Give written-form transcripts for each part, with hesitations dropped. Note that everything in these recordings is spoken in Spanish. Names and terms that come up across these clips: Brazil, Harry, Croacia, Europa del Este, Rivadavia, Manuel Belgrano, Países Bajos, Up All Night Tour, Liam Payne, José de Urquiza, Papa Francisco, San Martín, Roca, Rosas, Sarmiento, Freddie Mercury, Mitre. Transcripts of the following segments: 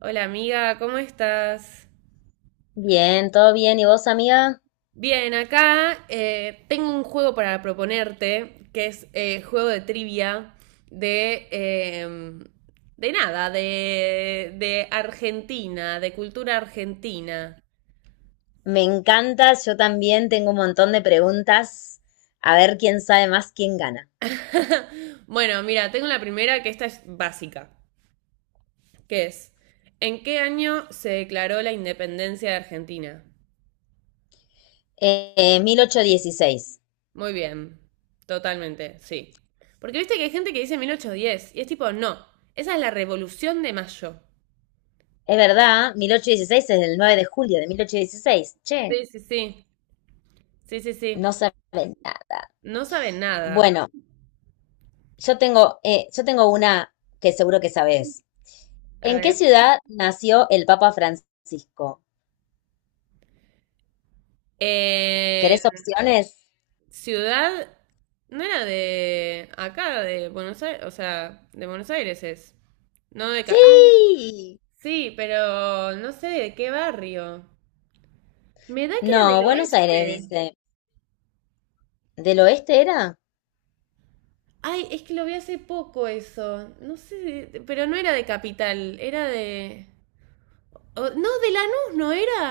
Hola amiga, ¿cómo estás? Bien, todo bien. ¿Y vos, amiga? Bien, acá tengo un juego para proponerte, que es juego de trivia de... eh, de nada, de Argentina, de cultura argentina. Me encanta, yo también tengo un montón de preguntas. A ver quién sabe más, quién gana. Bueno, mira, tengo la primera, que esta es básica, que es, ¿en qué año se declaró la independencia de Argentina? 1816. Muy bien, totalmente, sí. Porque viste que hay gente que dice 1810 y es tipo, no, esa es la revolución de mayo. Es verdad, 1816 es el 9 de julio de 1816. Che, Sí, sí, sí. Sí, sí, no sí. sabe nada. No sabe nada. Bueno, yo tengo una que seguro que sabés. A ¿En qué ver. ciudad nació el Papa Francisco? Eh, ¿Querés opciones? ciudad. No era de acá, de Buenos Aires. O sea, de Buenos Aires es. No de acá. Ah, Sí. sí, pero no sé de qué barrio. Me da que era del No, Buenos oeste. Aires dice. ¿Del oeste era? Ay, es que lo vi hace poco eso. No sé, pero no era de capital. Era de, no, de Lanús, no era.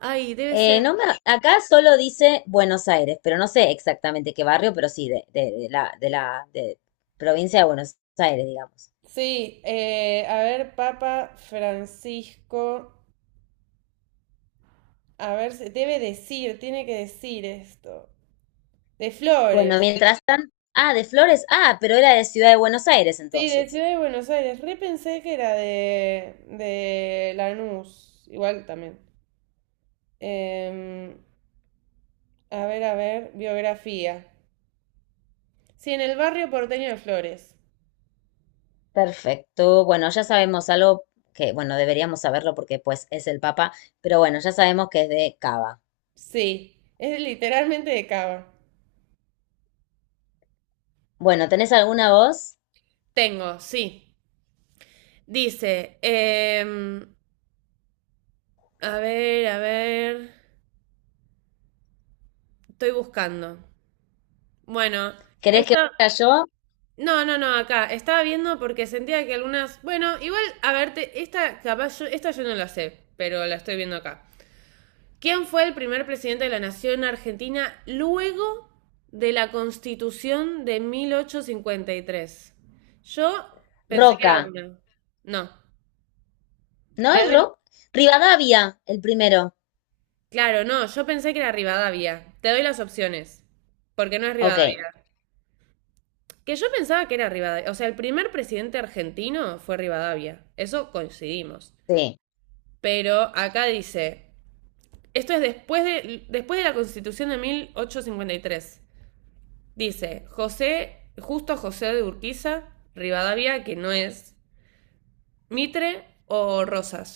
Ay, debe ser. No me, acá solo dice Buenos Aires, pero no sé exactamente qué barrio, pero sí, de la de provincia de Buenos Aires, digamos. Sí, a ver, Papa Francisco, a ver, debe decir, tiene que decir esto. De Bueno, Flores. mientras tanto, ah, de Flores, ah, pero era de Ciudad de Buenos Aires Sí, de entonces. Ciudad de Buenos Aires. Repensé que era de Lanús, igual también. Em, a ver, a ver, biografía. Sí, en el barrio porteño de Flores. Perfecto, bueno, ya sabemos algo que, bueno, deberíamos saberlo porque pues es el Papa, pero bueno, ya sabemos que es de Cava. Sí, es literalmente de Cava. Bueno, ¿tenés alguna voz? Tengo, sí. Dice, a ver, estoy buscando. Bueno, ¿Querés que esto. vaya yo? No, no, no, acá. Estaba viendo porque sentía que algunas. Bueno, igual, a verte, esta capaz yo, esta yo no la sé, pero la estoy viendo acá. ¿Quién fue el primer presidente de la nación argentina luego de la Constitución de 1853? Yo pensé que Roca, era una. No. ¿no Te es doy. Roca? Rivadavia, el primero. Claro, no, yo pensé que era Rivadavia. Te doy las opciones, porque no es Ok, Rivadavia. Que yo pensaba que era Rivadavia. O sea, el primer presidente argentino fue Rivadavia. Eso coincidimos. sí. Pero acá dice, esto es después de la constitución de mil ochocientos cincuenta y tres. Dice, José, justo José de Urquiza, Rivadavia, que no es Mitre o Rosas.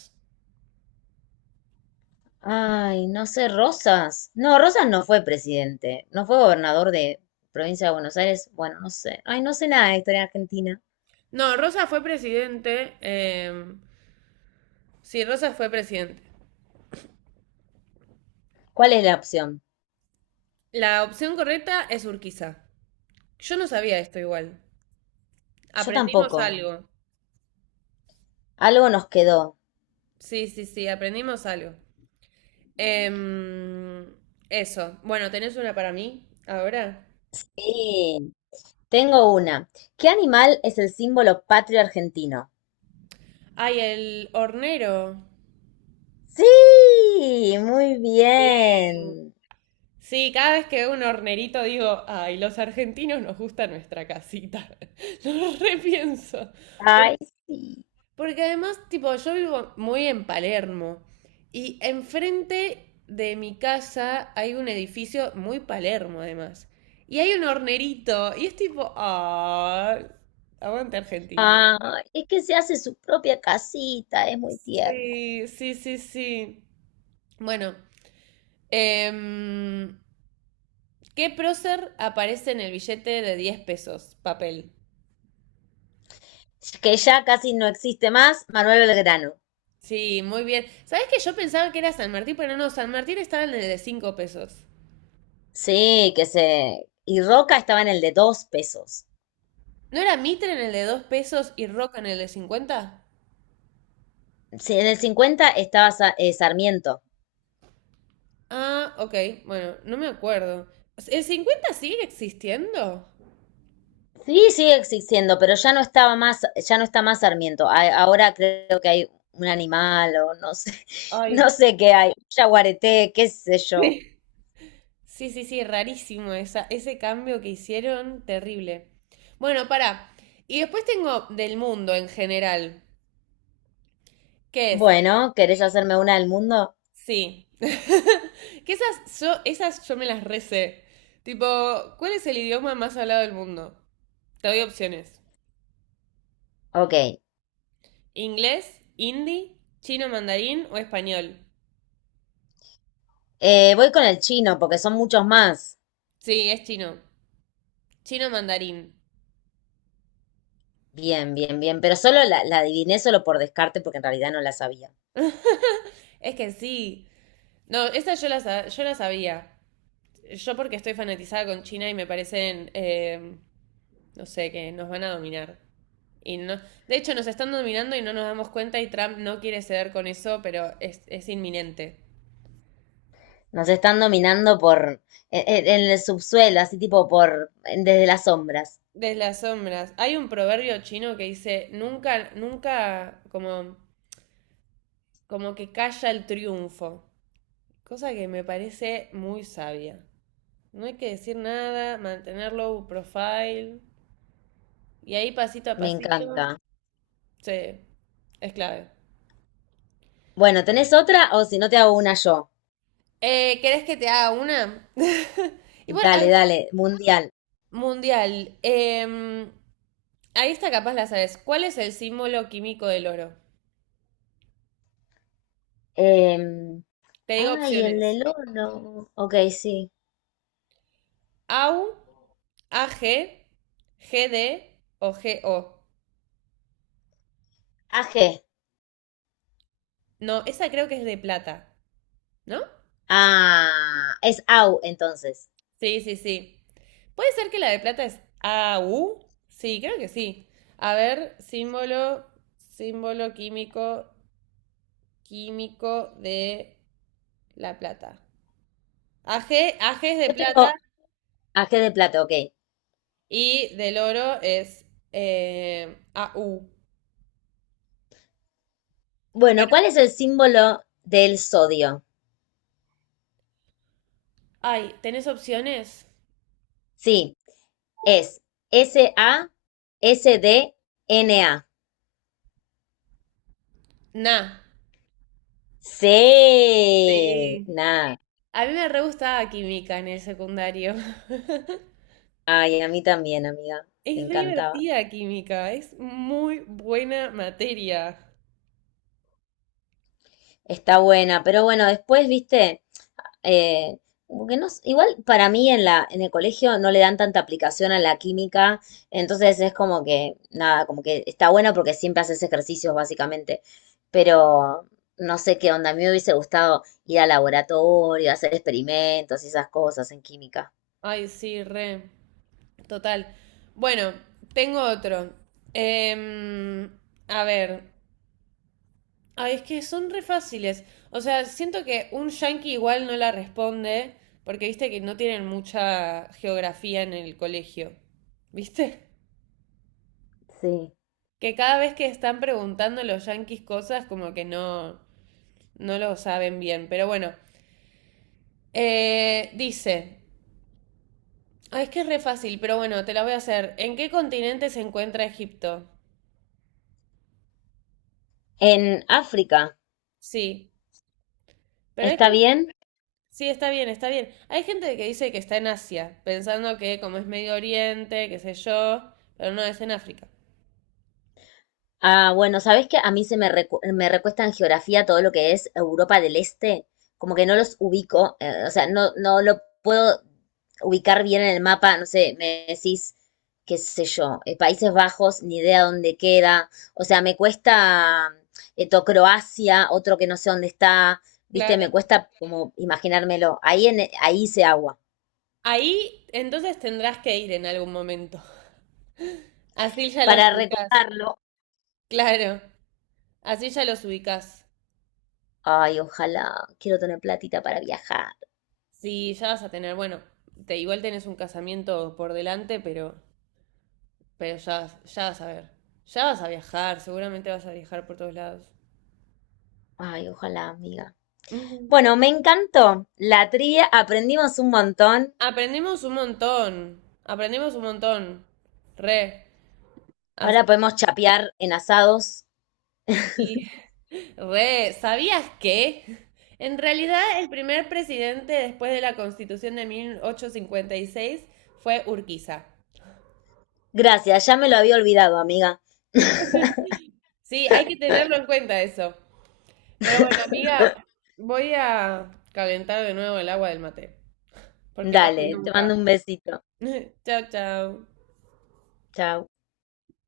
Ay, no sé, Rosas. No, Rosas no fue presidente, no fue gobernador de provincia de Buenos Aires. Bueno, no sé. Ay, no sé nada de historia argentina. No, Rosas fue presidente. Sí, Rosas fue presidente. ¿Cuál es la opción? La opción correcta es Urquiza. Yo no sabía esto igual. Yo Aprendimos tampoco. algo. Algo nos quedó. Sí, sí, sí, aprendimos algo. Em, eso. Bueno, ¿tenés una para mí ahora? Sí, tengo una. ¿Qué animal es el símbolo patrio argentino? Ay, el hornero. Sí, muy bien. Sí, cada vez que veo un hornerito digo, ay, los argentinos nos gusta nuestra casita. Lo repienso. Porque, Ay, sí. porque además, tipo, yo vivo muy en Palermo y enfrente de mi casa hay un edificio muy Palermo, además. Y hay un hornerito y es tipo, ah, aguante Argentina. Ay, es que se hace su propia casita, es muy tierno. Sí, sí, sí, sí. Bueno, em, ¿qué prócer aparece en el billete de 10 pesos? Papel. Que ya casi no existe más, Manuel Belgrano. Sí, muy bien. ¿Sabes que yo pensaba que era San Martín, pero no, San Martín estaba en el de 5 pesos. Sí, que se... y Roca estaba en el de 2 pesos. ¿No era Mitre en el de 2 pesos y Roca en el de 50? Sí, en el 50 estaba Sarmiento. Ah, ok, bueno, no me acuerdo. ¿El 50 sigue existiendo? Sí, sigue existiendo, pero ya no estaba más, ya no está más Sarmiento. Ahora creo que hay un animal o no sé, Ay, no sé qué hay, un yaguareté, qué sé yo. sí. Sí, sí, sí, rarísimo esa, ese cambio que hicieron, terrible. Bueno, para. Y después tengo del mundo en general, que es. Bueno, ¿querés hacerme una del mundo? Sí. Que esas yo me las recé. Tipo, ¿cuál es el idioma más hablado del mundo? Te doy opciones. Ok. Inglés, hindi, chino mandarín o español. Voy con el chino porque son muchos más. Sí, es chino. Chino mandarín. Bien, bien, bien. Pero solo la adiviné solo por descarte porque en realidad no la sabía. Es que sí. No, esas yo las sabía. Yo porque estoy fanatizada con China y me parecen, no sé, que nos van a dominar. Y no, de hecho, nos están dominando y no nos damos cuenta y Trump no quiere ceder con eso, pero es inminente. Nos están dominando por en el subsuelo, así tipo por desde las sombras. Desde las sombras. Hay un proverbio chino que dice, nunca, nunca, como que calla el triunfo. Cosa que me parece muy sabia. No hay que decir nada, mantener low profile. Y ahí pasito a Me pasito. encanta. Sí, es clave. Bueno, ¿tenés otra? O si no, te hago una yo. ¿Querés que te haga una? Y bueno, Dale, dale, mundial. mundial. Ahí está capaz la sabes. ¿Cuál es el símbolo químico del oro? Em, Te digo ay, el opciones. del horno. Ok, sí. Au, AG, GD o GO. AG. No, esa creo que es de plata, ¿no? Ah, es AU entonces. Sí, sí, sí. ¿Puede ser que la de plata es AU? Sí, creo que sí. A ver, símbolo químico, de la plata. AG, AG es de Yo tengo plata AG de plata, ok. y del oro es AU. Bueno, ¿cuál es el símbolo del sodio? Ay, ¿tenés opciones? Sí, es S-A-S-D-N-A. Na. Sí, Sí. nada. A mí me re gustaba química en el secundario. Ay, a mí también, amiga. Es Me re encantaba. divertida química, es muy buena materia. Está buena, pero bueno, después, viste, eh, como que no, s- igual para mí en en el colegio no le dan tanta aplicación a la química, entonces es como que, nada, como que está buena porque siempre haces ejercicios, básicamente. Pero no sé qué onda, a mí me hubiese gustado ir al laboratorio, hacer experimentos y esas cosas en química. Ay, sí, re. Total. Bueno, tengo otro. Em, a ver. Ay, es que son re fáciles. O sea, siento que un yankee igual no la responde, porque viste que no tienen mucha geografía en el colegio. ¿Viste? Sí. Que cada vez que están preguntando los yankees cosas, como que no, no lo saben bien. Pero bueno, dice. Ah, es que es re fácil, pero bueno, te la voy a hacer. ¿En qué continente se encuentra Egipto? En África, Sí, pero hay ¿está gente. bien? Sí, está bien, está bien. Hay gente que dice que está en Asia, pensando que como es Medio Oriente, qué sé yo, pero no, es en África. Ah, bueno, ¿sabes que a mí se me, recu- me recuesta en geografía todo lo que es Europa del Este, como que no los ubico, o sea, no, no lo puedo ubicar bien en el mapa, no sé, me decís, qué sé yo, Países Bajos, ni idea dónde queda, o sea, me cuesta to- Croacia, otro que no sé dónde está, viste, Claro. me cuesta como imaginármelo, ahí, en, ahí hice agua. Ahí entonces tendrás que ir en algún momento. Así ya Para los ubicás. recordarlo, Claro, así ya los ubicás. ay, ojalá, quiero tener platita para viajar, Sí, ya vas a tener, bueno, igual tenés un casamiento por delante, pero. Pero ya, ya vas a ver. Ya vas a viajar, seguramente vas a viajar por todos lados. ay, ojalá, amiga. Ujú. Bueno, me encantó la tría, aprendimos un montón. Aprendemos un montón. Aprendemos un montón. Re. Ahora podemos chapear en asados. Sí. Re, ¿sabías que? En realidad, el primer presidente después de la Constitución de 1856 fue Urquiza. Gracias, ya me lo había olvidado, amiga. Sí, hay que tenerlo en cuenta eso. Pero bueno, amiga, voy a calentar de nuevo el agua del mate, porque no fui Dale, te nunca. mando un besito. Chao, chao. Chao.